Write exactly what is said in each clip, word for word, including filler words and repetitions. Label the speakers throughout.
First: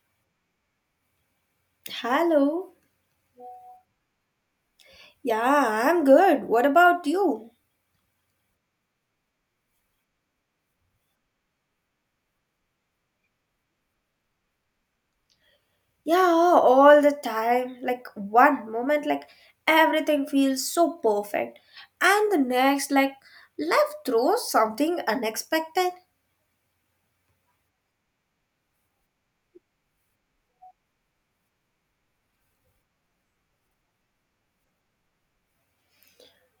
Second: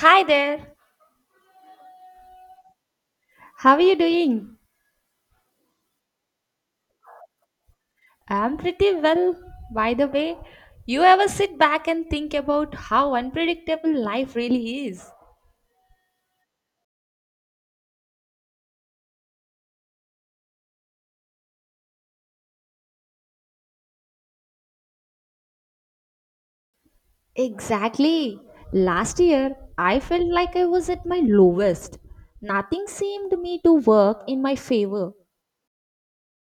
Speaker 1: Hi there.
Speaker 2: Hello.
Speaker 1: How are you doing?
Speaker 2: Yeah, I'm good. What about you?
Speaker 1: I'm pretty well. By the way, you ever sit back and think about how unpredictable life really is?
Speaker 2: Yeah, all the time. Like one moment, like everything feels so perfect. And the next, like life throws something unexpected.
Speaker 1: Exactly. Last year, I felt like I was at my lowest. Nothing seemed to me to work in my favor.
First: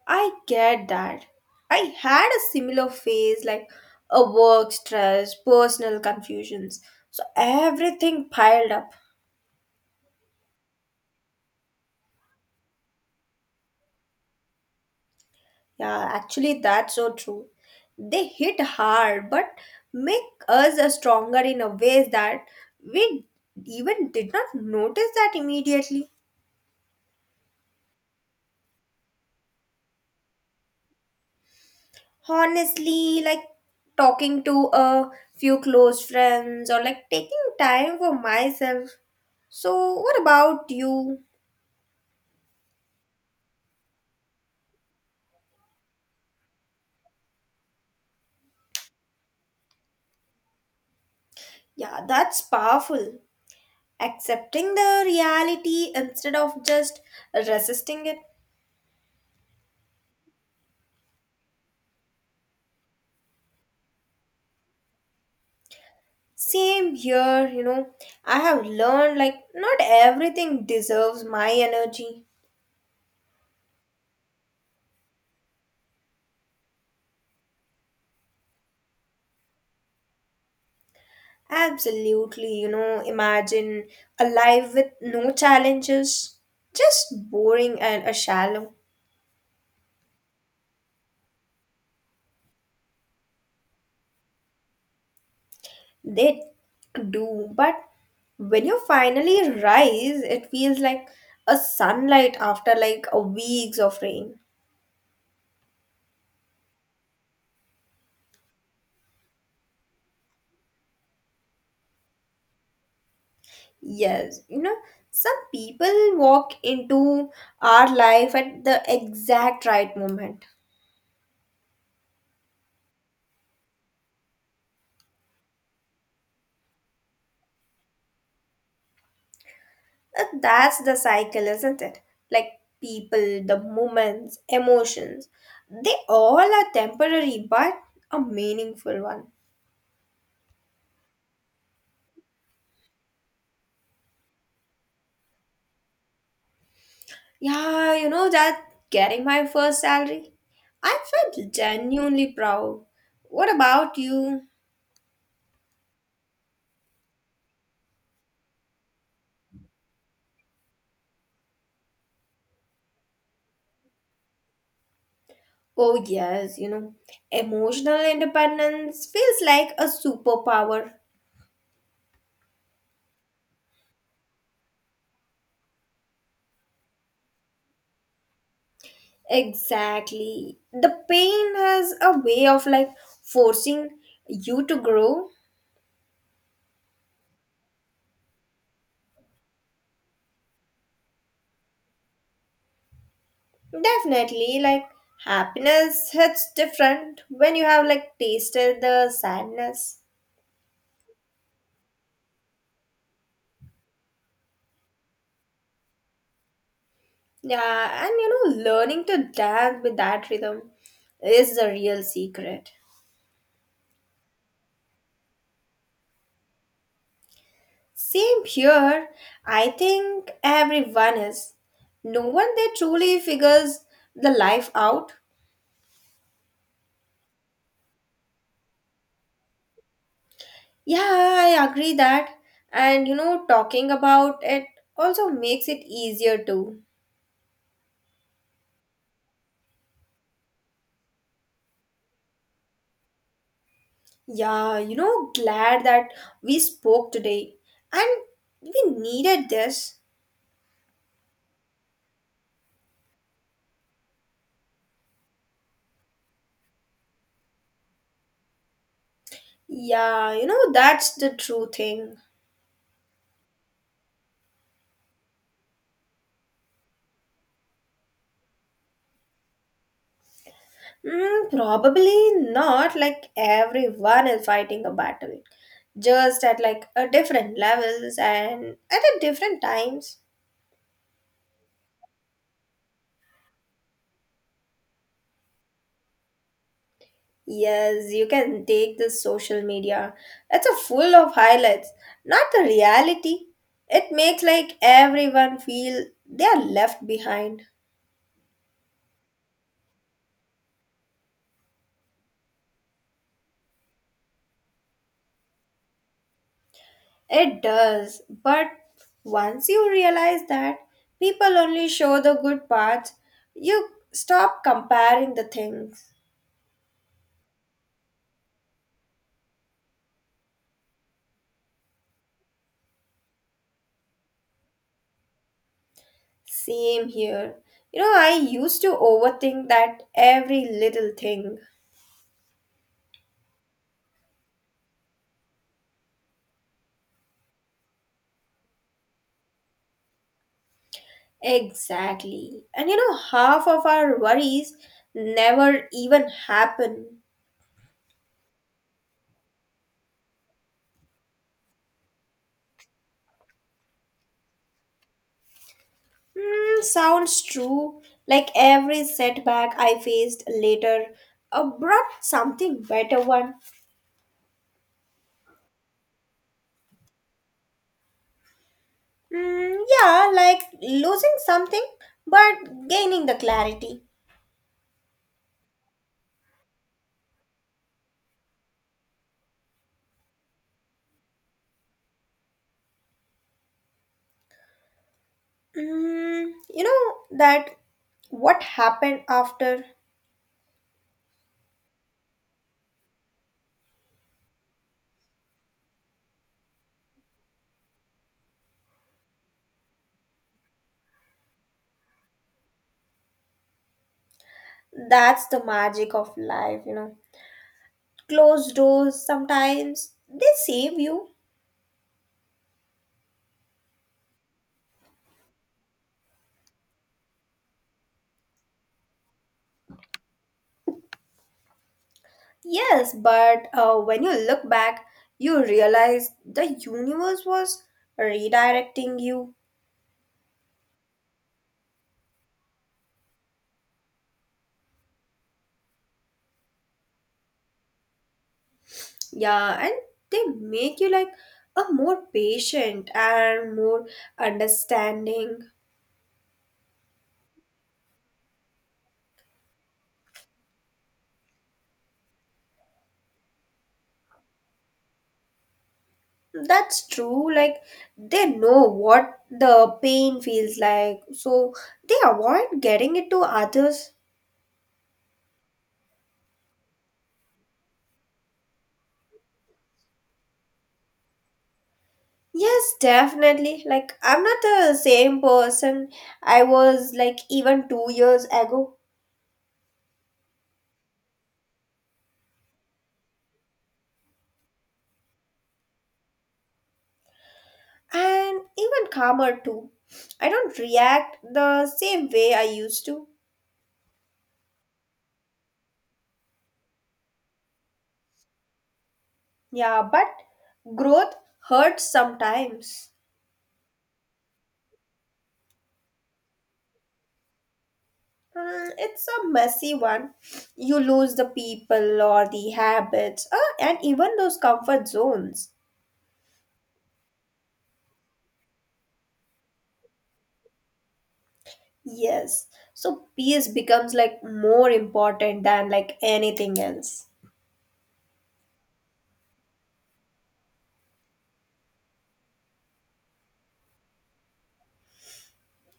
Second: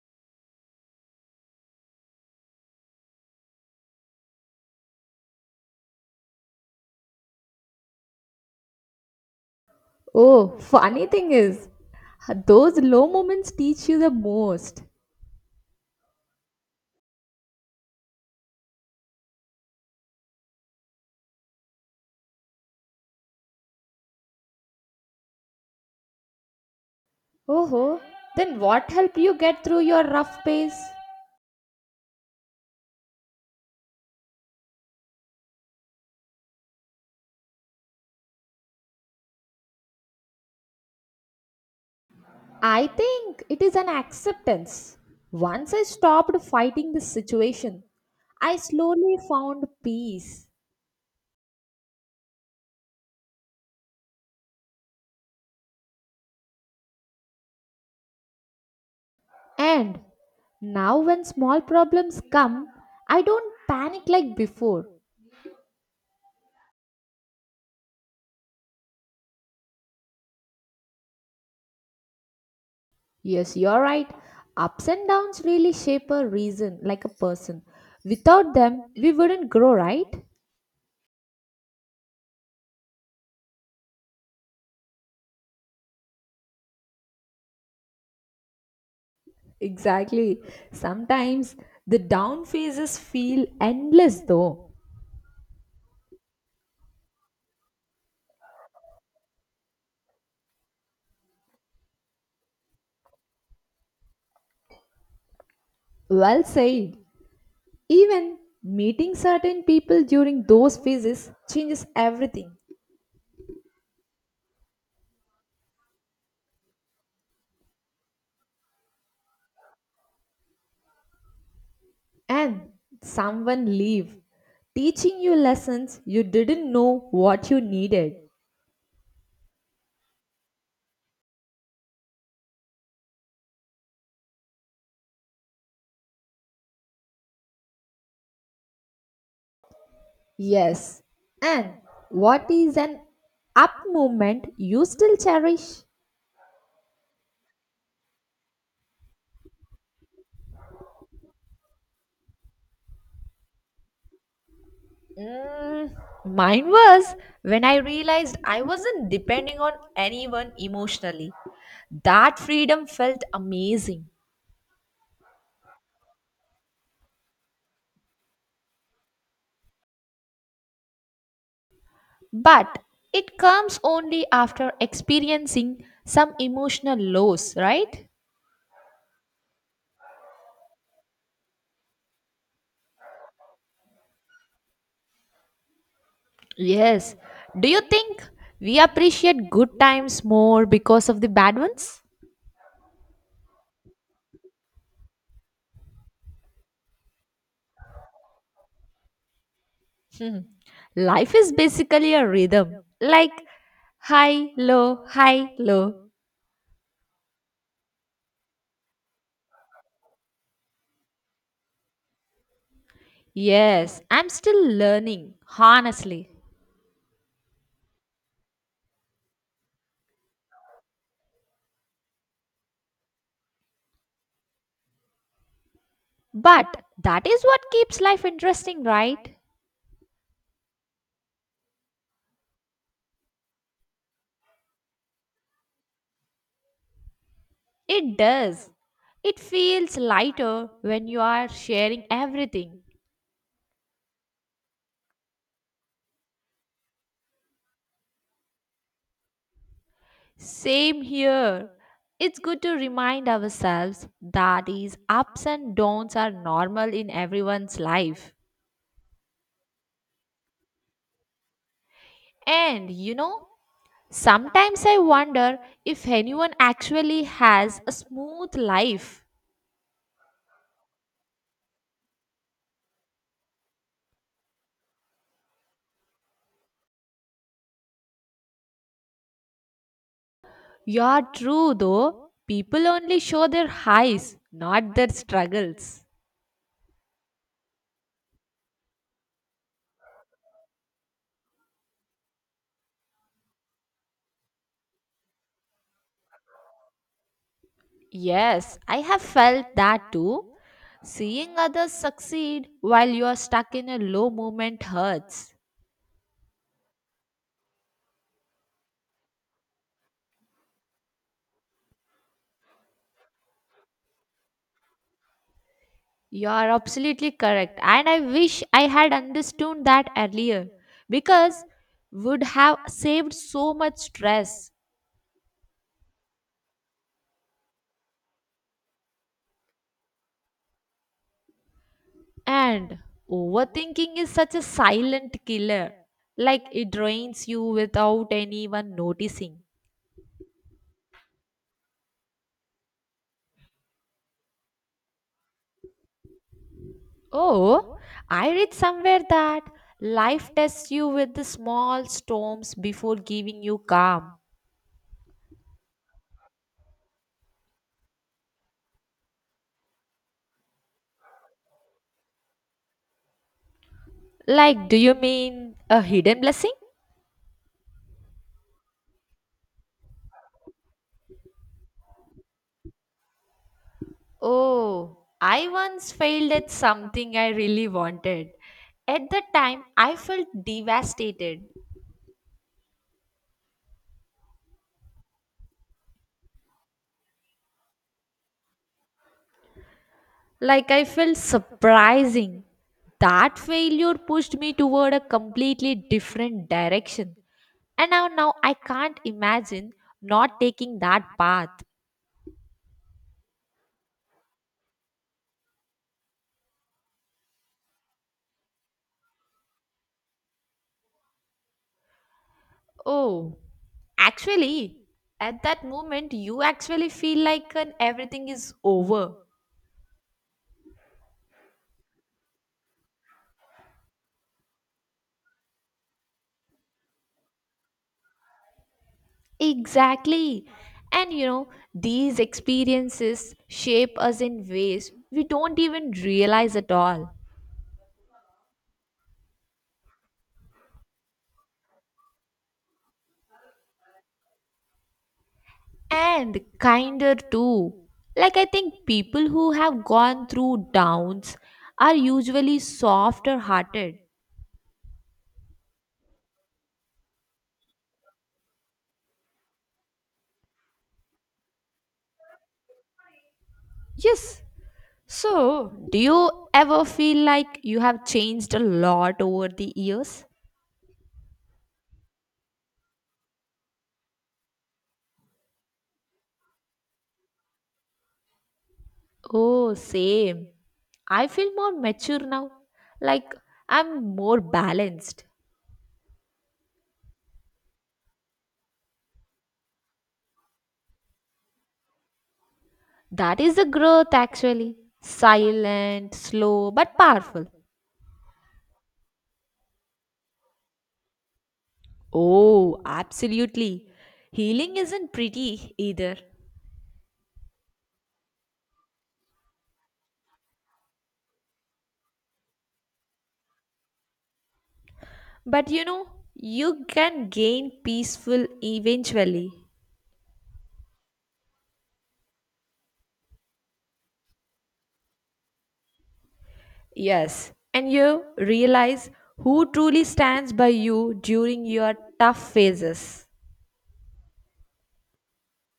Speaker 2: I get that. I had a similar phase, like a work stress, personal confusions. So everything piled up.
Speaker 1: Oh, funny thing is, those low moments teach you the most.
Speaker 2: Yeah, actually, that's so true. They hit hard, but make us uh, stronger in a ways that we even did not notice that immediately.
Speaker 1: Oh, then what helped you get through your rough phase?
Speaker 2: Honestly, like talking to a few close friends or like taking time for myself. So, what about you?
Speaker 1: I think it is an acceptance. Once I stopped fighting this situation, I slowly found peace.
Speaker 2: Yeah, that's powerful. Accepting the reality instead of just resisting it.
Speaker 1: And now, when small problems come, I don't panic like before.
Speaker 2: Same here, you know. I have learned like not everything deserves my energy.
Speaker 1: Yes, you're right. Ups and downs really shape a reason, like a person. Without them, we wouldn't grow, right?
Speaker 2: Absolutely, you know, imagine a life with no challenges, just boring and a shallow.
Speaker 1: Exactly. Sometimes the down phases feel endless, though.
Speaker 2: They do, but when you finally rise, it feels like a sunlight after like a weeks of rain.
Speaker 1: Well said. Even meeting certain people during those phases changes everything.
Speaker 2: Yes, you know, some people walk into our life at the exact right moment.
Speaker 1: And someone leave, teaching you lessons you didn't know what you needed.
Speaker 2: Uh, That's the cycle, isn't it? Like people, the moments, emotions, they all are temporary but a meaningful one.
Speaker 1: Yes. And what is an up moment you still cherish?
Speaker 2: Yeah, you know that getting my first salary? I felt genuinely proud. What about you?
Speaker 1: Mm, mine was when I realized I wasn't depending on anyone emotionally. That freedom felt amazing.
Speaker 2: Oh, yes, you know, emotional independence feels like a superpower.
Speaker 1: But it comes only after experiencing some emotional lows, right?
Speaker 2: Exactly. The pain has a way of like forcing you to grow.
Speaker 1: Yes. Do you think we appreciate good times more because of the bad ones?
Speaker 2: Definitely, like happiness hits different when you have like tasted the sadness.
Speaker 1: Life is basically a rhythm, like high, low, high, low.
Speaker 2: Yeah, and you know, learning to dance with that rhythm is the real secret.
Speaker 1: Yes, I'm still learning, honestly.
Speaker 2: Same here, I think everyone is. No one they truly figures the life out.
Speaker 1: But that is what keeps life interesting, right?
Speaker 2: Yeah, I agree that. And you know, talking about it also makes it easier too.
Speaker 1: It does. It feels lighter when you are sharing everything.
Speaker 2: Yeah, you know, glad that we spoke today. And we needed this.
Speaker 1: Same here. It's good to remind ourselves that these ups and downs are normal in everyone's life.
Speaker 2: Yeah, you know, that's the true thing.
Speaker 1: And you know, sometimes I wonder if anyone actually has a smooth life.
Speaker 2: Mm, probably not like everyone is fighting a battle, just at like a different levels and at a different times.
Speaker 1: You're true though, people only show their highs, not their struggles.
Speaker 2: Yes, you can take the social media. It's a full of highlights, not the reality. It makes like everyone feel they are left behind.
Speaker 1: Yes, I have felt that too. Seeing others succeed while you are stuck in a low moment hurts.
Speaker 2: It does, but once you realize that people only show the good parts, you stop comparing the things.
Speaker 1: You are absolutely correct. And I wish I had understood that earlier because would have saved so much stress.
Speaker 2: Same here. You know, I used to overthink that every little thing.
Speaker 1: And overthinking is such a silent killer. Like it drains you without anyone noticing.
Speaker 2: Exactly. And you know, half of our worries never even happen.
Speaker 1: Oh, I read somewhere that life tests you with the small storms before giving you calm.
Speaker 2: Hmm, sounds true. Like every setback I faced later uh, brought something better one.
Speaker 1: Like, do you mean a hidden blessing?
Speaker 2: Mm, yeah, like losing something but gaining the clarity.
Speaker 1: Oh, I once failed at something I really wanted. At the time, I felt devastated.
Speaker 2: Mm, you know that what happened after.
Speaker 1: Like I felt surprising. That failure pushed me toward a completely different direction. And now, now I can't imagine not taking that path.
Speaker 2: That's the magic of life, you know. Closed doors sometimes they save you.
Speaker 1: Oh, actually, at that moment, you actually feel like an everything is over.
Speaker 2: Yes, but uh, when you look back, you realize the universe was redirecting you.
Speaker 1: Exactly. And you know, these experiences shape us in ways we don't even realize at all.
Speaker 2: Yeah, and they make you like a more patient and more understanding.
Speaker 1: And kinder too. Like, I think people who have gone through downs are usually softer hearted.
Speaker 2: That's true. Like they know what the pain feels like, so they avoid getting it to others.
Speaker 1: Yes. So, do you ever feel like you have changed a lot over the years?
Speaker 2: Yes, definitely. Like I'm not the same person I was like even two years ago,
Speaker 1: Oh, same. I feel more mature now. Like, I'm more balanced.
Speaker 2: and even calmer too. I don't react the same way I used to.
Speaker 1: That is the growth actually. Silent, slow, but powerful.
Speaker 2: Yeah, but growth hurts
Speaker 1: Oh,
Speaker 2: sometimes.
Speaker 1: absolutely. Healing isn't pretty either.
Speaker 2: Hmm, it's a messy one. You lose the people or the habits, uh, and even those comfort zones.
Speaker 1: But you know, you can gain peaceful eventually.
Speaker 2: Yes. So peace becomes like more important than like anything else.
Speaker 1: Yes, and you realize who truly stands by you during your tough phases.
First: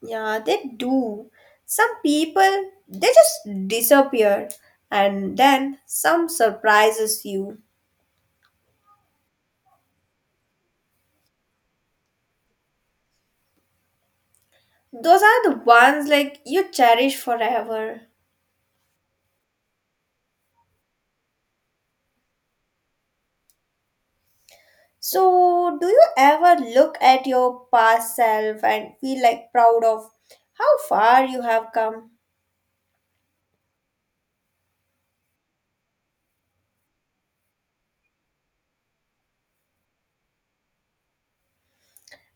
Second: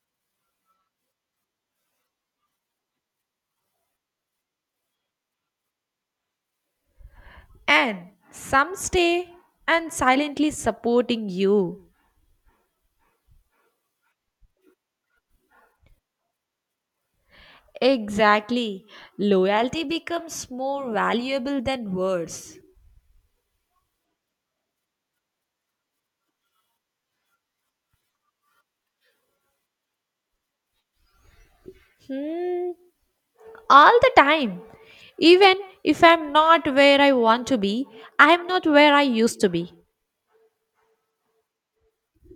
Speaker 2: Yeah, they do. Some people they just disappear, and then some surprises you.
Speaker 1: And some stay and silently supporting you.
Speaker 2: Those are the ones like you cherish forever.
Speaker 1: Exactly. Loyalty becomes more valuable than words.
Speaker 2: So, do you ever look at your past self and feel like proud of how far you have come?
Speaker 1: Mm, all the time. Even if I'm not where I want to be, I'm not where I used to be.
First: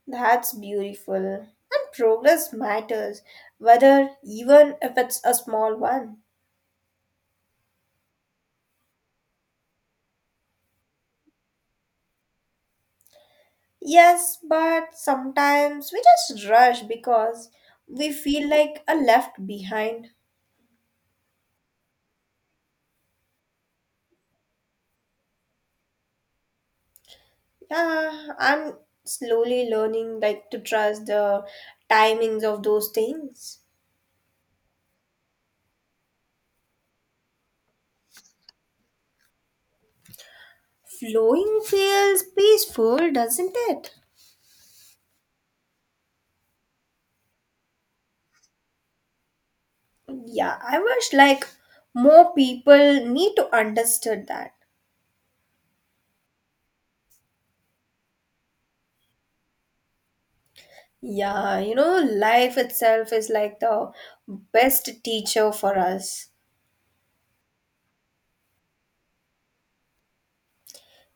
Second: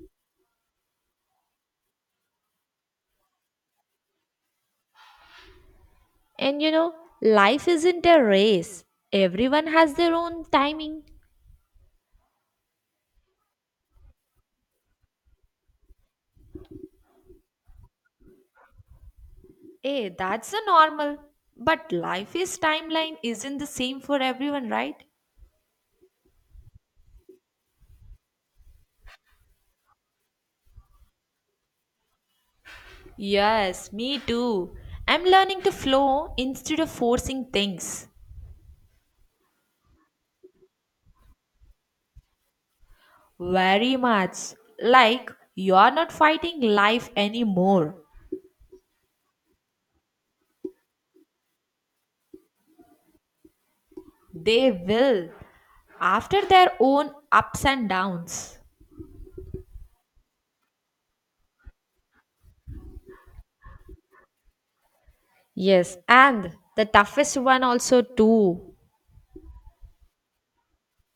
Speaker 2: That's beautiful. And progress matters, whether even if it's a small one.
Speaker 1: And you know, life isn't a race, everyone has their own timing.
Speaker 2: Yes, but sometimes we just rush because we feel like a left
Speaker 1: Eh,
Speaker 2: behind.
Speaker 1: that's a normal. But life is timeline isn't the same for everyone, right?
Speaker 2: Yeah, I'm slowly learning like to trust the timings of those things.
Speaker 1: Yes, me too. I'm learning to flow instead of forcing things.
Speaker 2: Flowing feels peaceful, doesn't it?
Speaker 1: Very much. Like, you're not fighting life anymore.
Speaker 2: Yeah, I wish like more people need to understand that.
Speaker 1: They will, after their own ups and downs.
Speaker 2: Yeah, you know, life itself is like the best teacher for
Speaker 1: Yes,
Speaker 2: us.
Speaker 1: and the toughest one also too.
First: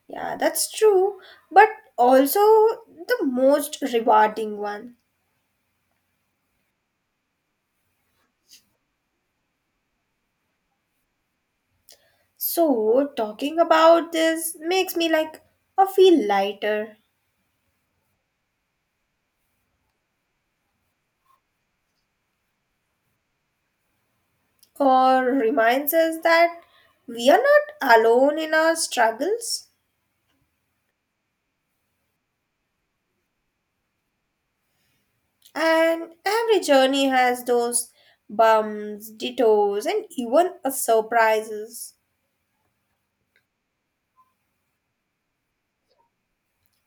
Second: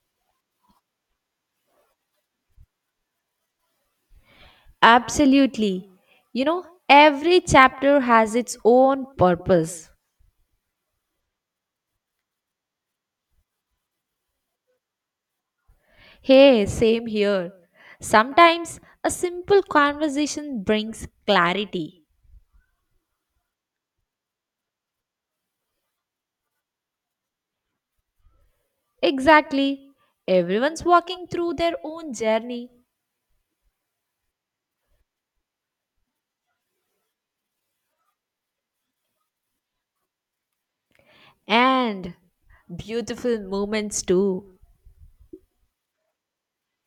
Speaker 2: Yeah, that's true, but also the most rewarding one.
Speaker 1: Absolutely. You know, every chapter has its own purpose.
Speaker 2: So, talking about this makes me like I feel
Speaker 1: Hey,
Speaker 2: lighter,
Speaker 1: same here. Sometimes a simple conversation brings clarity.
Speaker 2: or reminds us that we are not alone in our struggles.
Speaker 1: Exactly. Everyone's walking through their own journey
Speaker 2: And every journey has those bumps, detours, and even a surprises.
Speaker 1: and beautiful moments too.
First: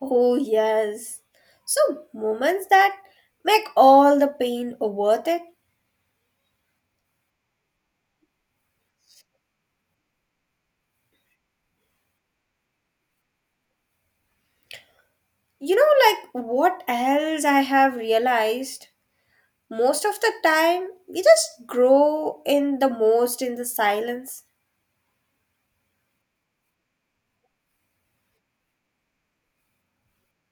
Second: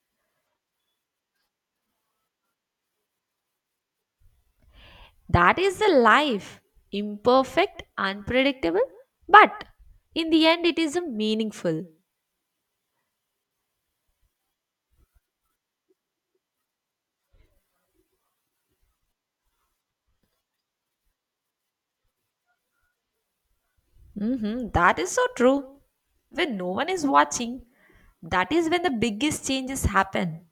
Speaker 2: Oh, yes. So, moments that make all the pain worth it.
Speaker 1: That is the life. Imperfect, unpredictable, but in the end, it is a meaningful.
Speaker 2: You know, like what else I have realized? Most of the time, we just grow in the most in the silence.
Speaker 1: Mhm. That is so true. When no one is watching, that is when the biggest changes happen.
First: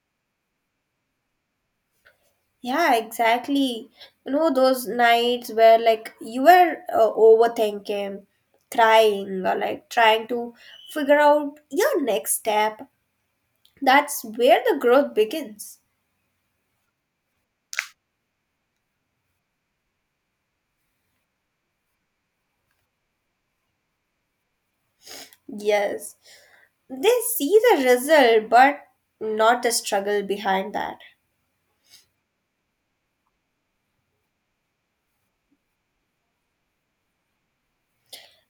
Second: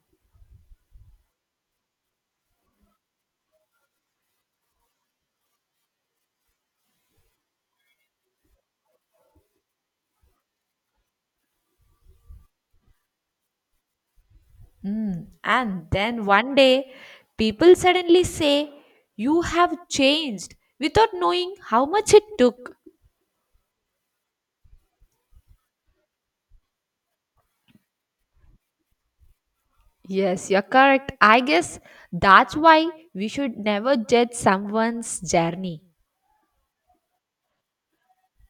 Speaker 2: Yeah, exactly. You know, those nights where like you were uh, overthinking, crying, or like trying to figure out your next step. That's where the growth
Speaker 1: Mm,
Speaker 2: begins.
Speaker 1: and then one day, people suddenly say, "You have changed," without knowing how much it took.
Speaker 2: Yes, they see the result, but not the struggle
Speaker 1: Yes, you're
Speaker 2: behind that.
Speaker 1: correct. I guess that's why we should never judge someone's journey.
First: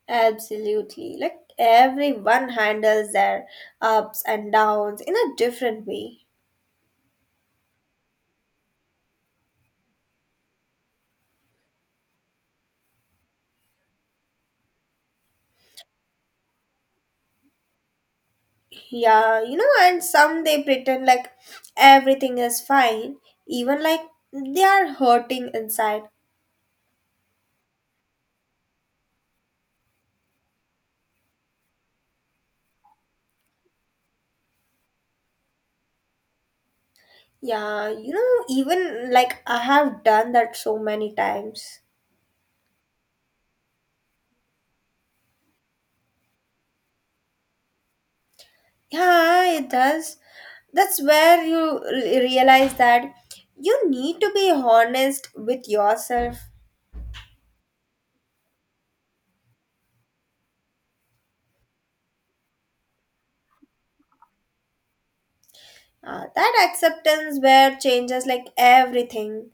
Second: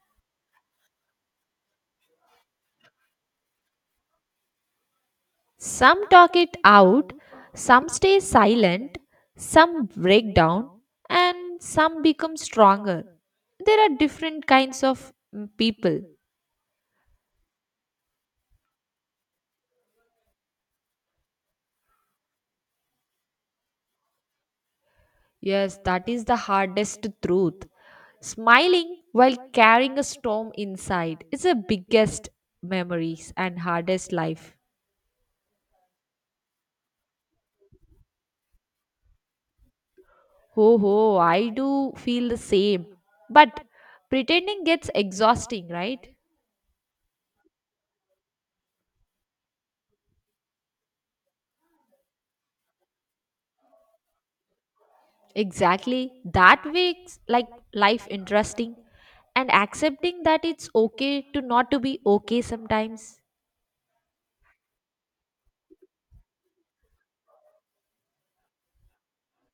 Speaker 2: Absolutely. Like everyone handles their ups and downs in a different
Speaker 1: Some
Speaker 2: way.
Speaker 1: talk it out, some stay silent, some break down, and some become stronger. There are different kinds of mm, people.
Speaker 2: Yeah, you know, and some they pretend like everything is fine, even like they are hurting
Speaker 1: Yes, that
Speaker 2: inside.
Speaker 1: is the hardest truth. Smiling while carrying a storm inside is the biggest memories and hardest life.
Speaker 2: Yeah, you know, even like I have done that
Speaker 1: Ho
Speaker 2: so many
Speaker 1: ho, I
Speaker 2: times.
Speaker 1: do feel the same. But pretending gets exhausting, right?
Speaker 2: Yeah, it does. That's where you re- realize that you need to be honest with
Speaker 1: Exactly.
Speaker 2: yourself.
Speaker 1: That makes like life interesting and accepting that it's okay to not to be okay sometimes.
Speaker 2: Uh, that acceptance where changes like everything,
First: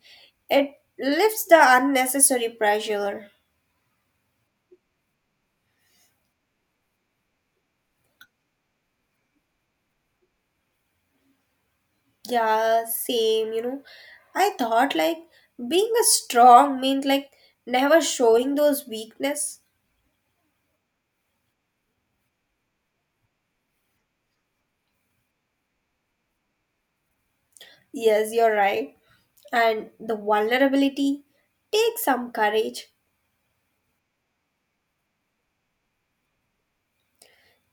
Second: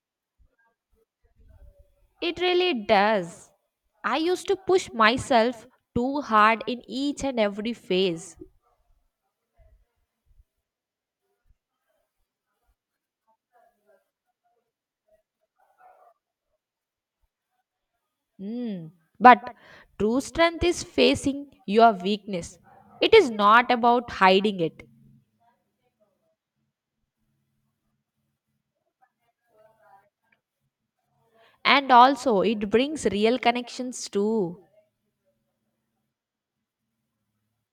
Speaker 2: it lifts the
Speaker 1: It
Speaker 2: unnecessary
Speaker 1: really
Speaker 2: pressure.
Speaker 1: does. I used to push myself too hard in each and every phase.
Speaker 2: Yeah, same, you know. I thought like being a strong meant like never showing those
Speaker 1: Mm. But
Speaker 2: weakness.
Speaker 1: true strength is facing your weakness. It is not about hiding it.
Speaker 2: Yes, you're right. And the vulnerability
Speaker 1: And
Speaker 2: takes some
Speaker 1: also, it
Speaker 2: courage.
Speaker 1: brings real connections too.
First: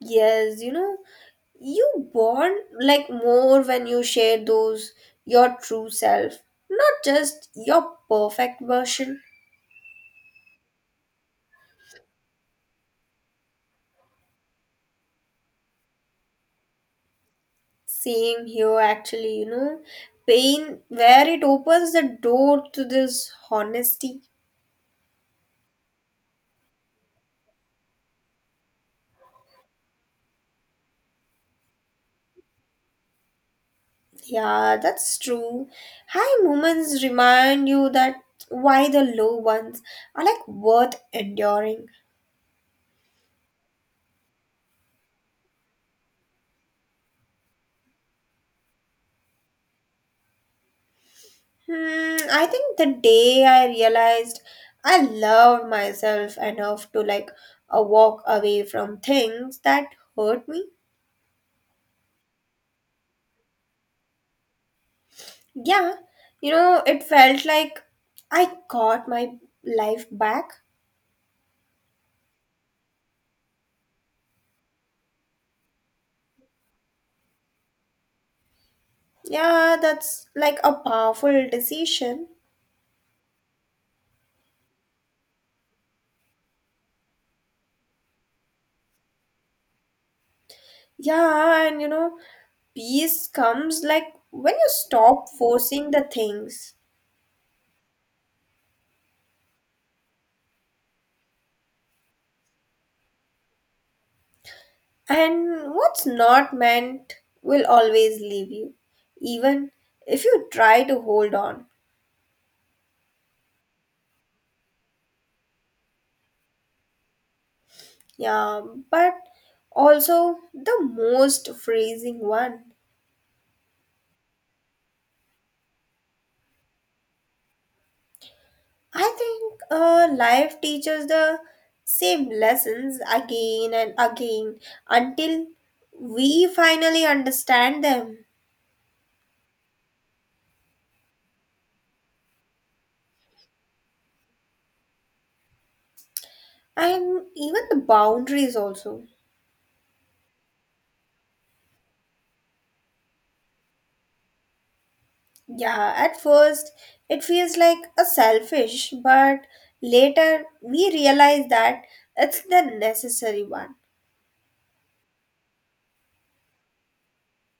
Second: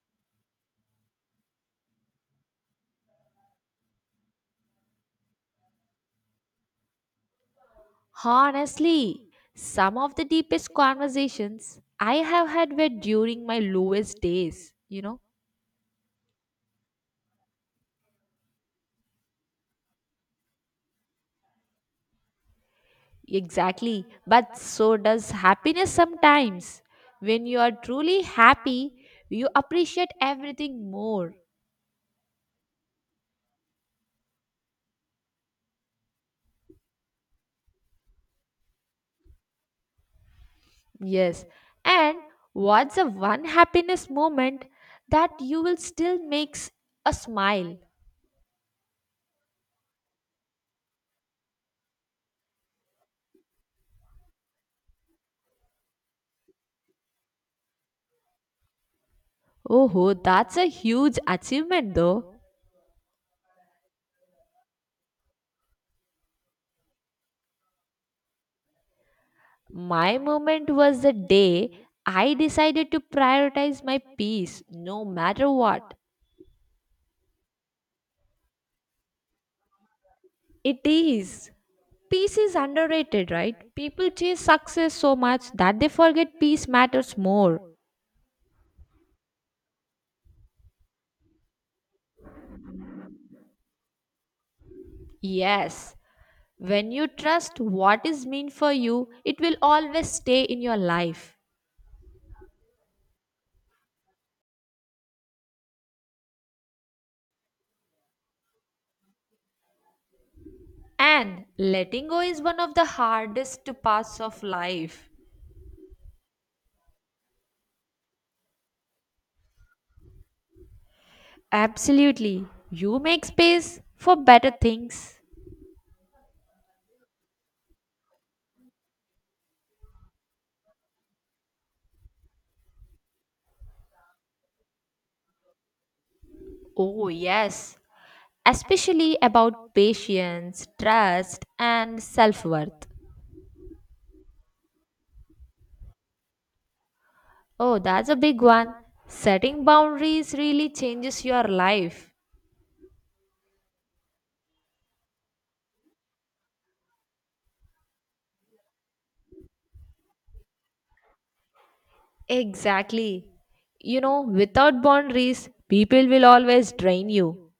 Speaker 2: Yes, you know, you bond like more when you share those your true self, not just your perfect version.
Speaker 1: Honestly, some of the deepest conversations I have had were during my lowest days, you know.
Speaker 2: Same here actually, you know. Pain where it opens the door to this
Speaker 1: Exactly.
Speaker 2: honesty.
Speaker 1: But so does happiness sometimes. When you are truly happy, you appreciate everything more.
Speaker 2: Yeah, that's true. High moments remind you that why the low ones are like worth
Speaker 1: Yes.
Speaker 2: enduring.
Speaker 1: And what's the one happiness moment that you will still makes a smile?
Speaker 2: Hmm, I think the day I realized I loved myself enough to like a walk away from things that
Speaker 1: Oh,
Speaker 2: hurt
Speaker 1: that's a
Speaker 2: me.
Speaker 1: huge achievement though.
Speaker 2: Yeah, you know, it felt like I got my life
Speaker 1: My
Speaker 2: back.
Speaker 1: moment was the day I decided to prioritize my peace no matter what.
Speaker 2: Yeah, that's like a
Speaker 1: It
Speaker 2: powerful
Speaker 1: is.
Speaker 2: decision.
Speaker 1: Peace is underrated, right? People chase success so much that they forget peace matters more.
Speaker 2: Yeah, and you know, peace comes like when you stop forcing
Speaker 1: Yes,
Speaker 2: the things.
Speaker 1: when you trust what is meant for you, it will always stay in your life.
Speaker 2: And what's not meant will always leave you, even if you try to hold
Speaker 1: And
Speaker 2: on.
Speaker 1: letting go is one of the hardest parts of life.
Speaker 2: Yeah, but also the most freezing
Speaker 1: Absolutely.
Speaker 2: one.
Speaker 1: You make space for better things.
Speaker 2: I think uh, life teaches the same lessons again and again until we finally
Speaker 1: Oh, yes.
Speaker 2: understand them.
Speaker 1: Especially about patience, trust, and self worth.
Speaker 2: And even the
Speaker 1: Oh, that's a big
Speaker 2: boundaries
Speaker 1: one.
Speaker 2: also.
Speaker 1: Setting boundaries really changes your life.
Speaker 2: Yeah, at first it feels like a selfish, but later we realize that it's the
Speaker 1: Exactly.
Speaker 2: necessary one.
Speaker 1: You know, without boundaries, people will always drain you.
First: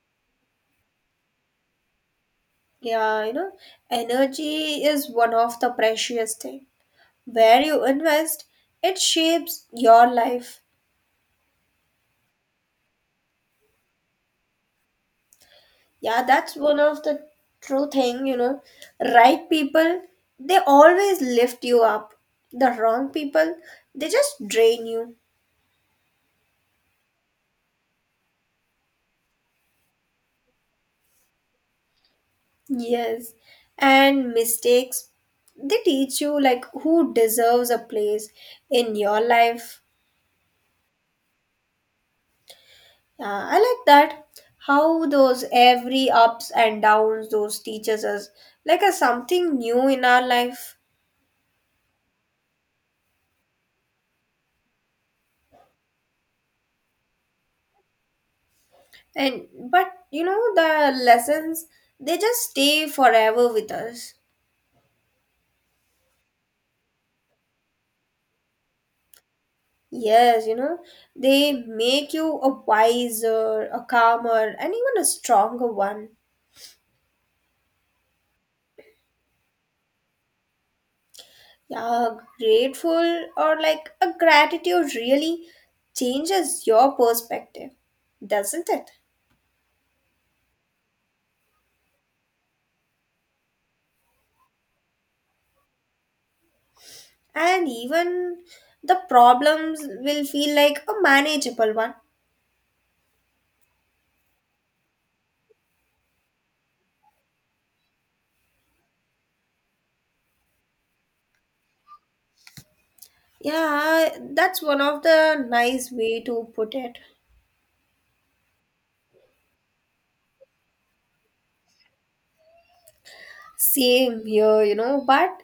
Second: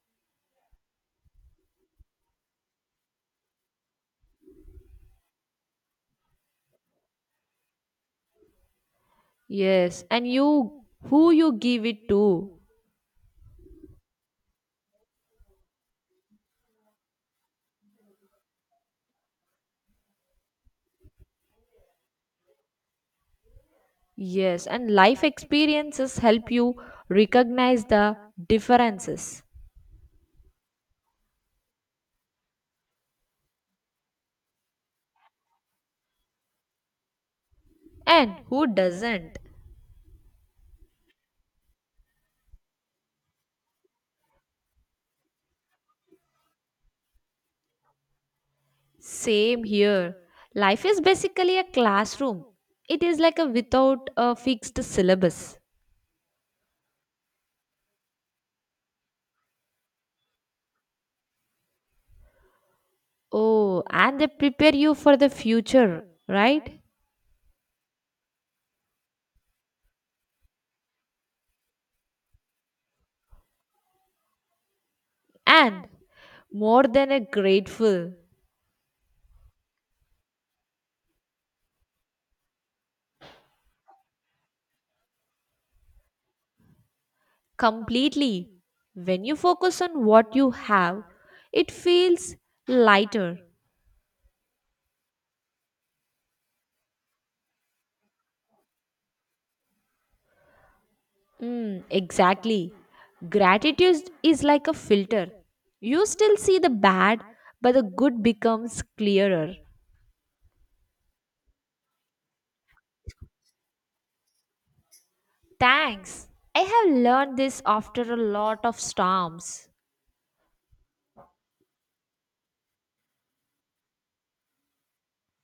Speaker 2: Yeah, you know, energy is one of the precious thing. Where you invest, it shapes
Speaker 1: Yes,
Speaker 2: your
Speaker 1: and
Speaker 2: life.
Speaker 1: you, who you give it to.
Speaker 2: Yeah, that's one of the true thing, you know. Right people, they always lift you up. The wrong people, they just
Speaker 1: Yes,
Speaker 2: drain
Speaker 1: and
Speaker 2: you.
Speaker 1: life experiences help you recognize the differences.
Speaker 2: Yes, and mistakes they teach you like who deserves a place
Speaker 1: And who
Speaker 2: in your
Speaker 1: doesn't?
Speaker 2: life. Uh, I like that how those every ups and downs those teaches us like a something
Speaker 1: Same
Speaker 2: new in
Speaker 1: here.
Speaker 2: our life.
Speaker 1: Life is basically a classroom. It is like a without a fixed syllabus.
Speaker 2: And but you know the lessons they just stay forever with
Speaker 1: Oh,
Speaker 2: us.
Speaker 1: and they prepare you for the future, right?
Speaker 2: Yes, you know they make you a wiser, a calmer, and even a stronger
Speaker 1: And
Speaker 2: one.
Speaker 1: more than a grateful,
Speaker 2: Yeah, grateful or like a gratitude really changes your perspective,
Speaker 1: completely.
Speaker 2: doesn't it?
Speaker 1: When you focus on what you have, it feels lighter.
Speaker 2: And even the problems will feel like a manageable
Speaker 1: Mm,
Speaker 2: one.
Speaker 1: exactly. Gratitude is like a filter. You still see the bad, but the good becomes clearer.
Speaker 2: Yeah, that's one of the nice way
Speaker 1: Thanks.
Speaker 2: to
Speaker 1: I
Speaker 2: put
Speaker 1: have
Speaker 2: it.
Speaker 1: learned this after a lot of storms.
Speaker 2: Same here, you know, but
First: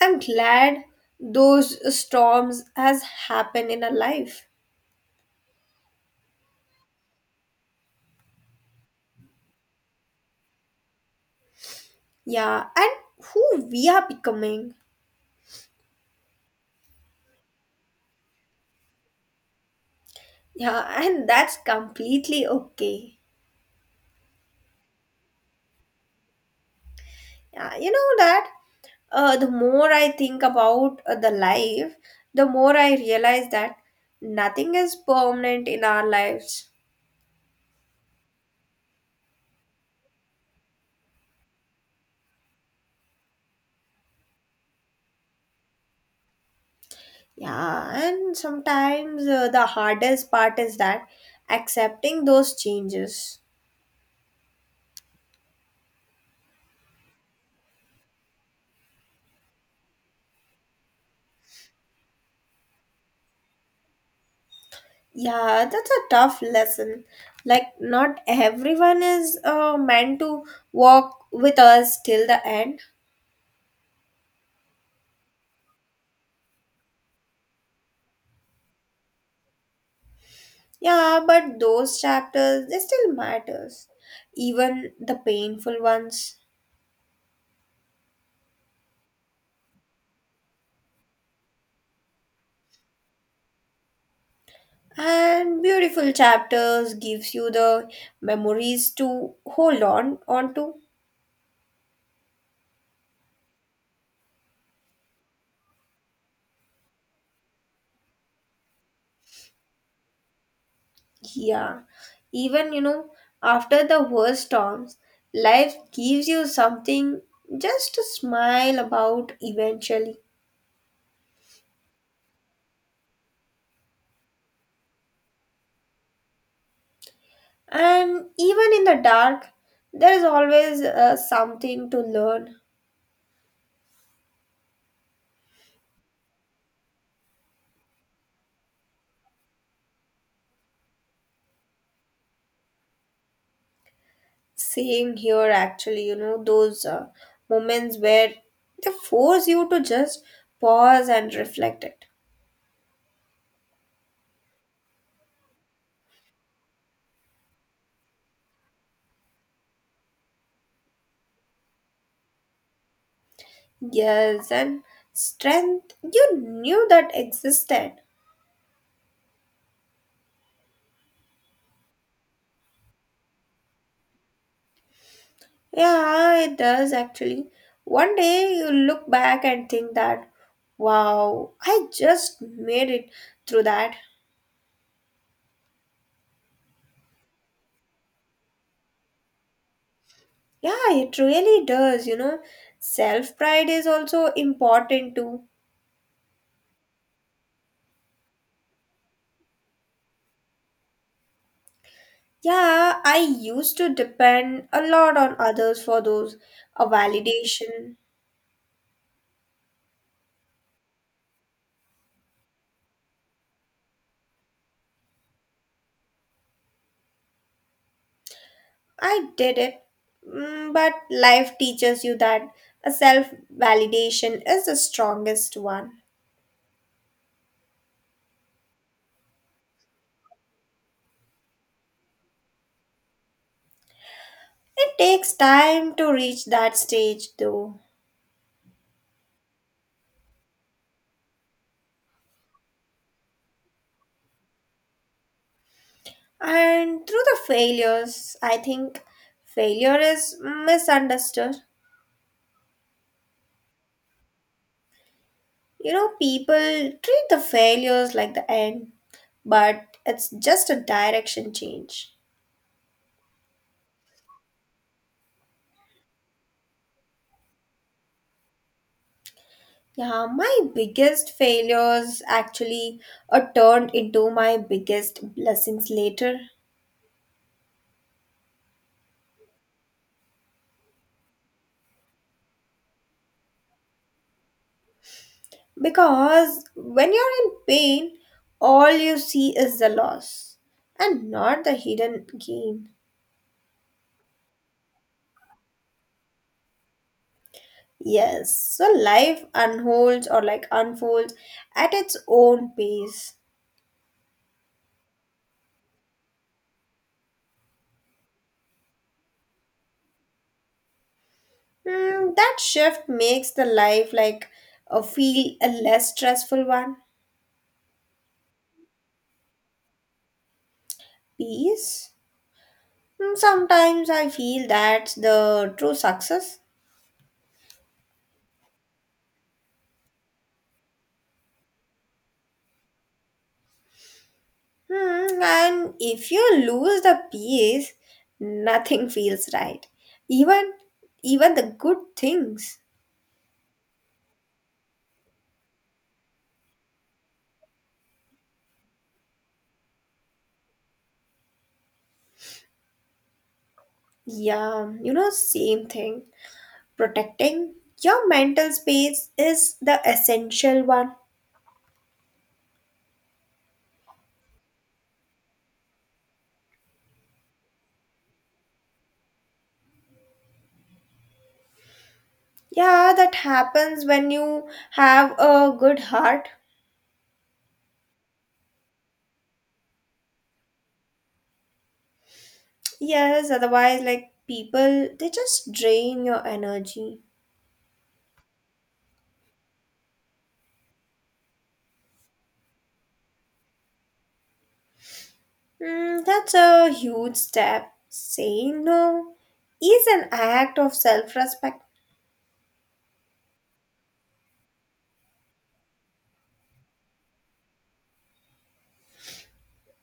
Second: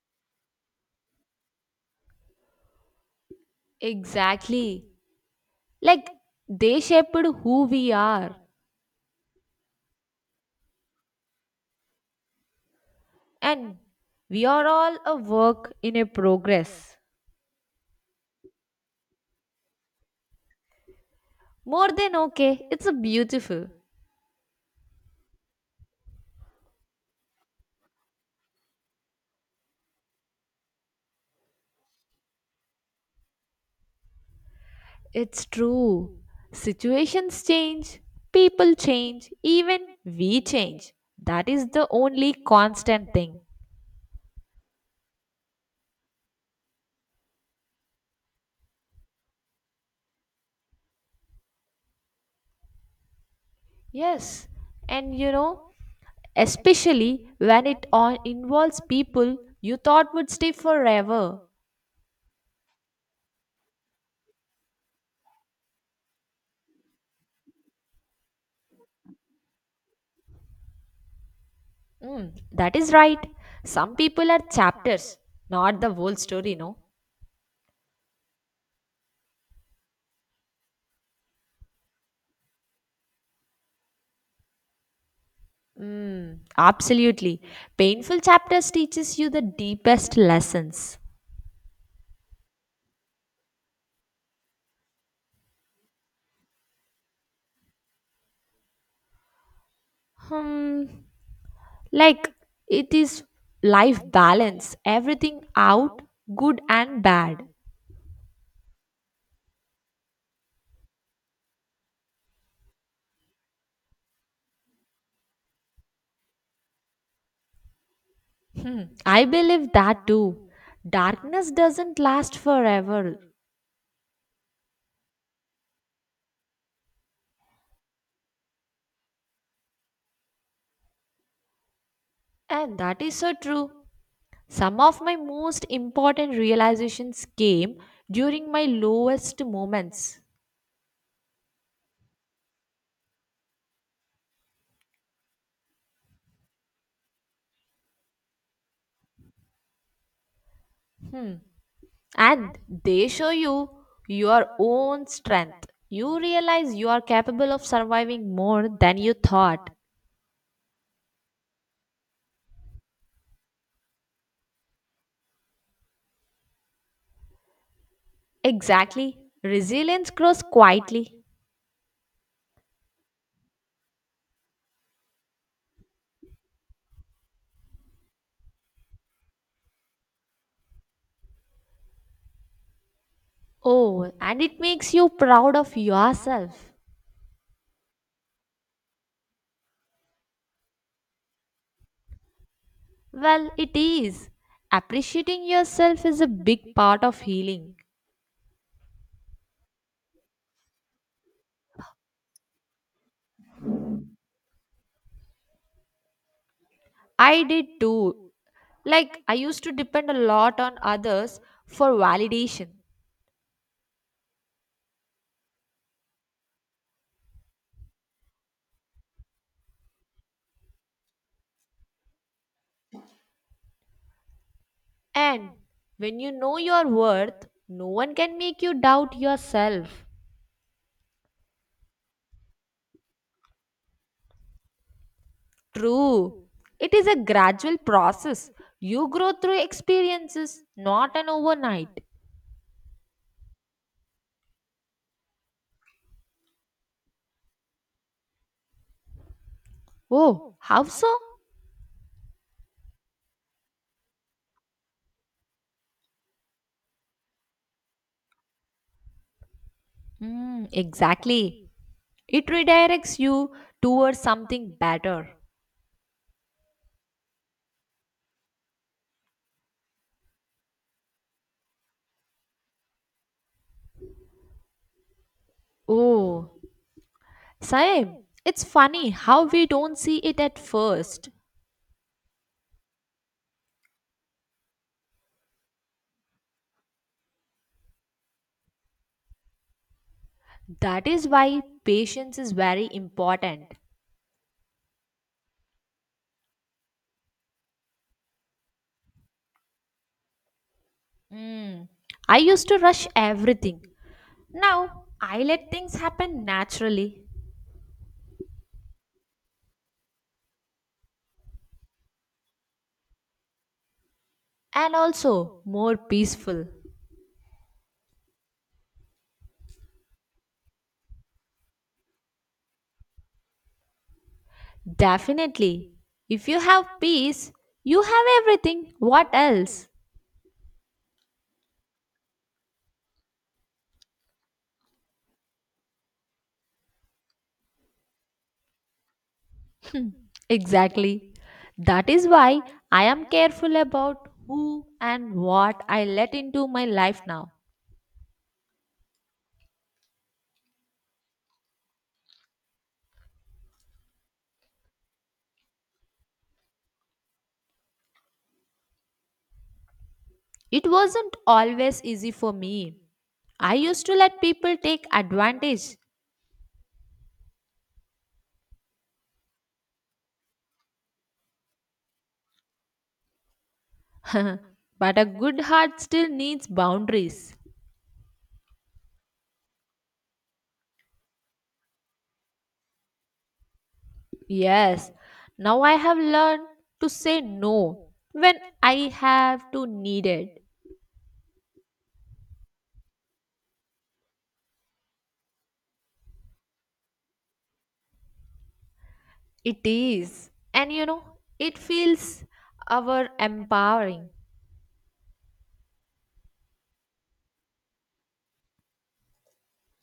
Speaker 2: I'm glad those storms has happened in our life.
Speaker 1: Exactly. Like they shaped who we are.
Speaker 2: Yeah, and who
Speaker 1: And
Speaker 2: we are
Speaker 1: we are
Speaker 2: becoming.
Speaker 1: all a work in a progress.
Speaker 2: Yeah, and that's
Speaker 1: More than
Speaker 2: completely
Speaker 1: okay, it's a
Speaker 2: okay.
Speaker 1: beautiful.
Speaker 2: Yeah, you know that uh, the more I think about uh, the life, the more I realize that nothing is
Speaker 1: It's
Speaker 2: permanent in our
Speaker 1: true.
Speaker 2: lives.
Speaker 1: Situations change, people change, even we change. That is the only constant thing.
Speaker 2: Yeah, and sometimes uh, the hardest part is that accepting those changes.
Speaker 1: Yes. And you know, especially when it on involves people you thought would stay forever.
Speaker 2: Yeah, that's a tough lesson. Like, not everyone is uh, meant to walk with us till
Speaker 1: Mm,
Speaker 2: the
Speaker 1: that
Speaker 2: end.
Speaker 1: is right. Some people are chapters, not the whole story, no?
Speaker 2: Yeah, but those chapters, they still matters. Even the painful ones.
Speaker 1: Mm, absolutely. Painful chapters teaches you the deepest lessons.
Speaker 2: And beautiful chapters gives you the memories to hold on on to.
Speaker 1: Hmm, like it is life balance, everything out, good and bad.
Speaker 2: Yeah, even you know after the worst storms life gives you something just to smile
Speaker 1: I
Speaker 2: about
Speaker 1: believe that
Speaker 2: eventually.
Speaker 1: too. Darkness doesn't last forever,
Speaker 2: And even in the dark there is always uh, something to learn.
Speaker 1: and that is so true. Some of my most important realizations came during my lowest moments.
Speaker 2: Same here actually you know those uh, moments where they force you to just pause
Speaker 1: Hmm.
Speaker 2: and reflect it.
Speaker 1: And they show you your own strength. You realize you are capable of surviving more than you thought.
Speaker 2: Yes, and strength you knew that existed.
Speaker 1: Exactly. Resilience grows quietly.
Speaker 2: Yeah, it does actually. One day you look back and think that, wow, I just made it through that.
Speaker 1: Oh, and it makes you proud of yourself.
Speaker 2: Yeah, it really does, you know. Self
Speaker 1: Well,
Speaker 2: pride
Speaker 1: it
Speaker 2: is also
Speaker 1: is.
Speaker 2: important too.
Speaker 1: Appreciating yourself is a big part of healing.
Speaker 2: Yeah, I used to depend a lot on others for those, a
Speaker 1: I did
Speaker 2: validation.
Speaker 1: too. Like, I used to depend a lot on others for validation.
Speaker 2: I did it. Mm, but life teaches you that a self validation is the
Speaker 1: And
Speaker 2: strongest one.
Speaker 1: when you know your worth, no one can make you doubt yourself.
Speaker 2: It takes time to
Speaker 1: True.
Speaker 2: reach that
Speaker 1: It is a
Speaker 2: stage
Speaker 1: gradual
Speaker 2: though.
Speaker 1: process. You grow through experiences, not an overnight.
Speaker 2: And through the failures, I think failure is
Speaker 1: Oh, how so?
Speaker 2: misunderstood. You know, people treat the failures like the end, but it's
Speaker 1: Hmm,
Speaker 2: just a direction
Speaker 1: exactly.
Speaker 2: change.
Speaker 1: It redirects you towards something better.
Speaker 2: Yeah, my biggest failures actually uh, turned into my biggest blessings later.
Speaker 1: Oh, Saib, it's funny how we don't see it at first.
Speaker 2: Because when you're in pain, all you see is the loss
Speaker 1: That is
Speaker 2: and
Speaker 1: why
Speaker 2: not the hidden
Speaker 1: patience is very
Speaker 2: gain.
Speaker 1: important.
Speaker 2: Yes, so life unfolds or like unfolds
Speaker 1: Mm.
Speaker 2: at its
Speaker 1: I used
Speaker 2: own
Speaker 1: to rush
Speaker 2: pace.
Speaker 1: everything. Now I let things happen naturally
Speaker 2: Mm, that shift makes the life like
Speaker 1: and
Speaker 2: a feel
Speaker 1: also
Speaker 2: a
Speaker 1: more
Speaker 2: less
Speaker 1: peaceful.
Speaker 2: stressful one. Peace. Mm, Sometimes I feel that's the
Speaker 1: Definitely.
Speaker 2: true
Speaker 1: If
Speaker 2: success.
Speaker 1: you have peace, you have everything. What else?
Speaker 2: Hmm, and if you lose the peace, nothing feels right. Even
Speaker 1: Exactly.
Speaker 2: even the
Speaker 1: That
Speaker 2: good
Speaker 1: is why
Speaker 2: things.
Speaker 1: I am careful about who and what I let into my life now.
Speaker 2: Yeah, you know, same thing. Protecting your mental space is the essential
Speaker 1: It
Speaker 2: one.
Speaker 1: wasn't always easy for me. I used to let people take advantage.
Speaker 2: Yeah, that happens when you
Speaker 1: But a
Speaker 2: have
Speaker 1: good
Speaker 2: a
Speaker 1: heart
Speaker 2: good
Speaker 1: still
Speaker 2: heart.
Speaker 1: needs boundaries.
Speaker 2: Yes, otherwise like people
Speaker 1: Yes,
Speaker 2: they just
Speaker 1: now I have
Speaker 2: drain your
Speaker 1: learned to
Speaker 2: energy.
Speaker 1: say no when I have to need it.
Speaker 2: Hmm, that's a huge step. Saying no
Speaker 1: It
Speaker 2: is an
Speaker 1: is,
Speaker 2: act
Speaker 1: and
Speaker 2: of
Speaker 1: you know, it
Speaker 2: self-respect.
Speaker 1: feels our empowering.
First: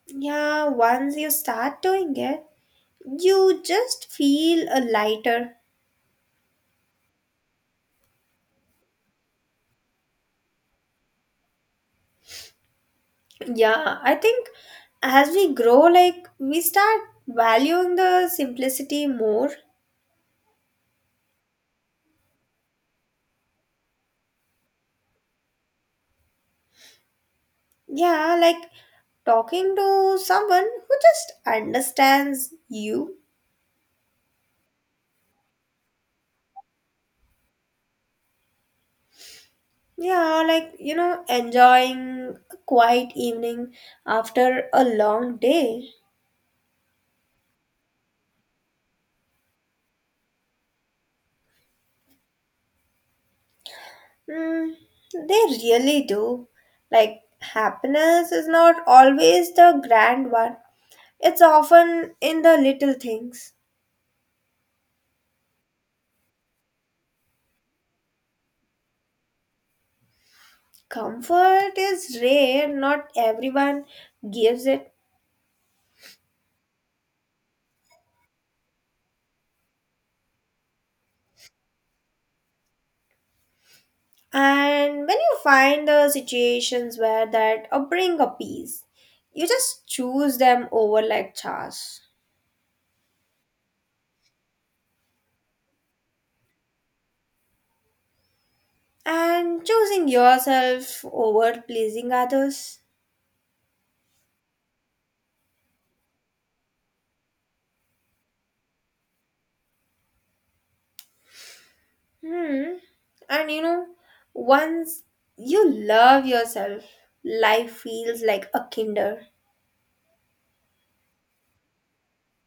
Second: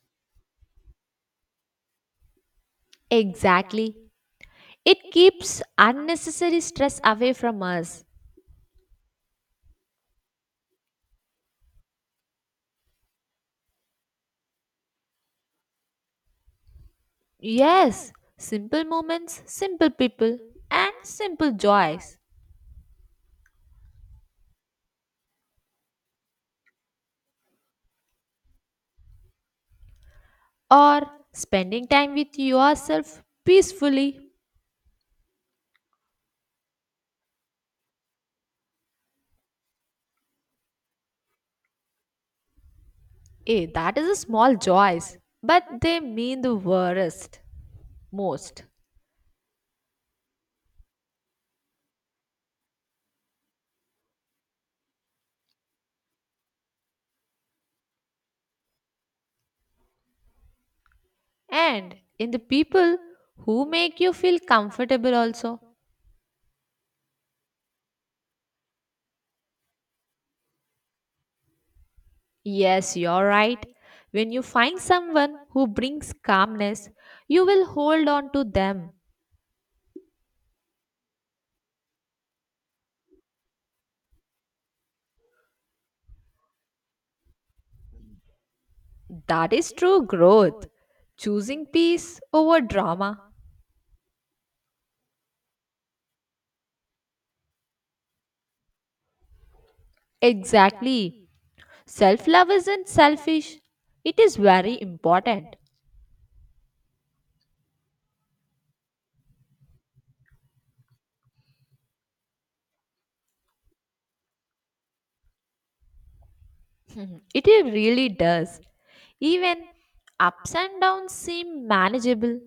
Speaker 2: Yeah, once you start doing it, you
Speaker 1: Exactly.
Speaker 2: just feel a
Speaker 1: It
Speaker 2: lighter.
Speaker 1: keeps unnecessary stress away from us.
Speaker 2: Yeah, I think as we grow, like we start valuing
Speaker 1: Yes,
Speaker 2: the
Speaker 1: simple
Speaker 2: simplicity
Speaker 1: moments,
Speaker 2: more.
Speaker 1: simple people, and simple joys.
Speaker 2: Yeah, like talking to someone who
Speaker 1: Or
Speaker 2: just
Speaker 1: spending time with
Speaker 2: understands you.
Speaker 1: yourself peacefully.
Speaker 2: Yeah, like you know, enjoying a quiet
Speaker 1: Eh,
Speaker 2: evening
Speaker 1: that is a small
Speaker 2: after a
Speaker 1: joys,
Speaker 2: long
Speaker 1: but
Speaker 2: day.
Speaker 1: they mean the worst, most.
Speaker 2: Mm, they really do. Like, happiness is not always the grand one. It's
Speaker 1: And
Speaker 2: often
Speaker 1: in the
Speaker 2: in the little
Speaker 1: people
Speaker 2: things.
Speaker 1: who make you feel comfortable also.
Speaker 2: Comfort is rare,
Speaker 1: Yes,
Speaker 2: not
Speaker 1: you're right.
Speaker 2: everyone
Speaker 1: When you
Speaker 2: gives
Speaker 1: find
Speaker 2: it.
Speaker 1: someone who brings calmness, you will hold on to them.
Speaker 2: And when you find the situations where that or bring a peace, you
Speaker 1: That is
Speaker 2: just
Speaker 1: true
Speaker 2: choose
Speaker 1: growth.
Speaker 2: them over like
Speaker 1: Choosing
Speaker 2: chance.
Speaker 1: peace over drama.
Speaker 2: And choosing yourself
Speaker 1: Exactly.
Speaker 2: over pleasing
Speaker 1: Self love
Speaker 2: others.
Speaker 1: isn't selfish, it is very important.
Speaker 2: Hmm. And you know, once you love yourself,
Speaker 1: Mhm. It
Speaker 2: life
Speaker 1: really
Speaker 2: feels like
Speaker 1: does.
Speaker 2: a kinder.
Speaker 1: Even ups and downs seem manageable.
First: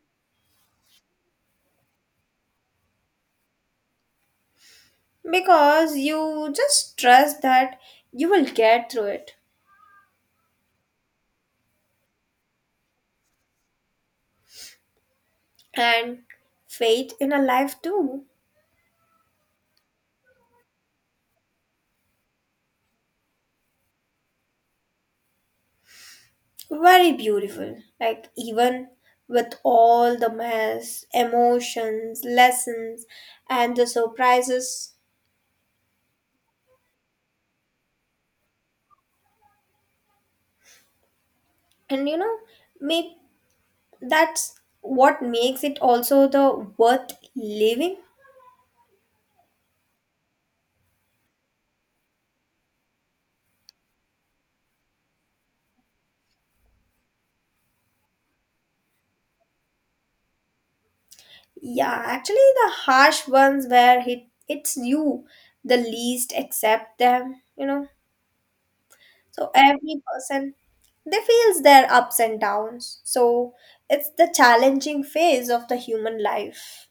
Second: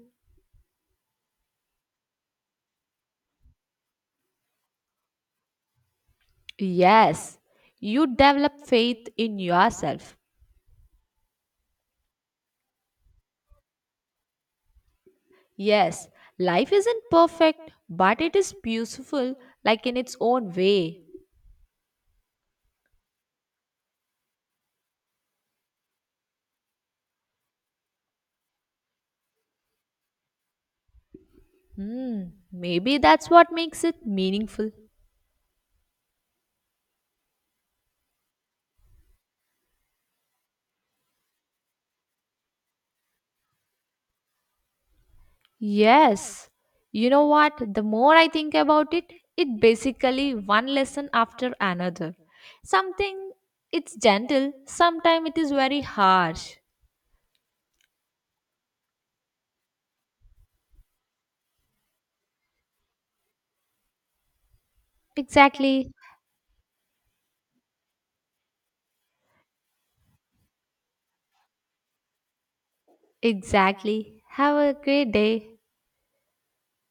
Speaker 2: Because you just
Speaker 1: Yes,
Speaker 2: trust that
Speaker 1: you
Speaker 2: you will
Speaker 1: develop
Speaker 2: get through
Speaker 1: faith
Speaker 2: it.
Speaker 1: in yourself. Yes,
Speaker 2: And
Speaker 1: life isn't
Speaker 2: faith in a
Speaker 1: perfect,
Speaker 2: life
Speaker 1: but
Speaker 2: too.
Speaker 1: it is beautiful, like in its own way.
Speaker 2: Very beautiful. Like even with all the mess,
Speaker 1: Hmm,
Speaker 2: emotions,
Speaker 1: maybe
Speaker 2: lessons
Speaker 1: that's what
Speaker 2: and
Speaker 1: makes
Speaker 2: the
Speaker 1: it meaningful.
Speaker 2: surprises. And you know, may that's what makes it also
Speaker 1: Yes,
Speaker 2: the
Speaker 1: you
Speaker 2: worth
Speaker 1: know what? The
Speaker 2: living.
Speaker 1: more I think about it, it basically one lesson after another. Something it's gentle, sometimes it is very harsh.
Speaker 2: Yeah, actually the harsh ones where it, it's you the
Speaker 1: Exactly,
Speaker 2: least accept them, you know. So every person they feels their ups and downs. So it's
Speaker 1: exactly.
Speaker 2: the
Speaker 1: Have a
Speaker 2: challenging
Speaker 1: great
Speaker 2: phase
Speaker 1: day.
Speaker 2: of the human life.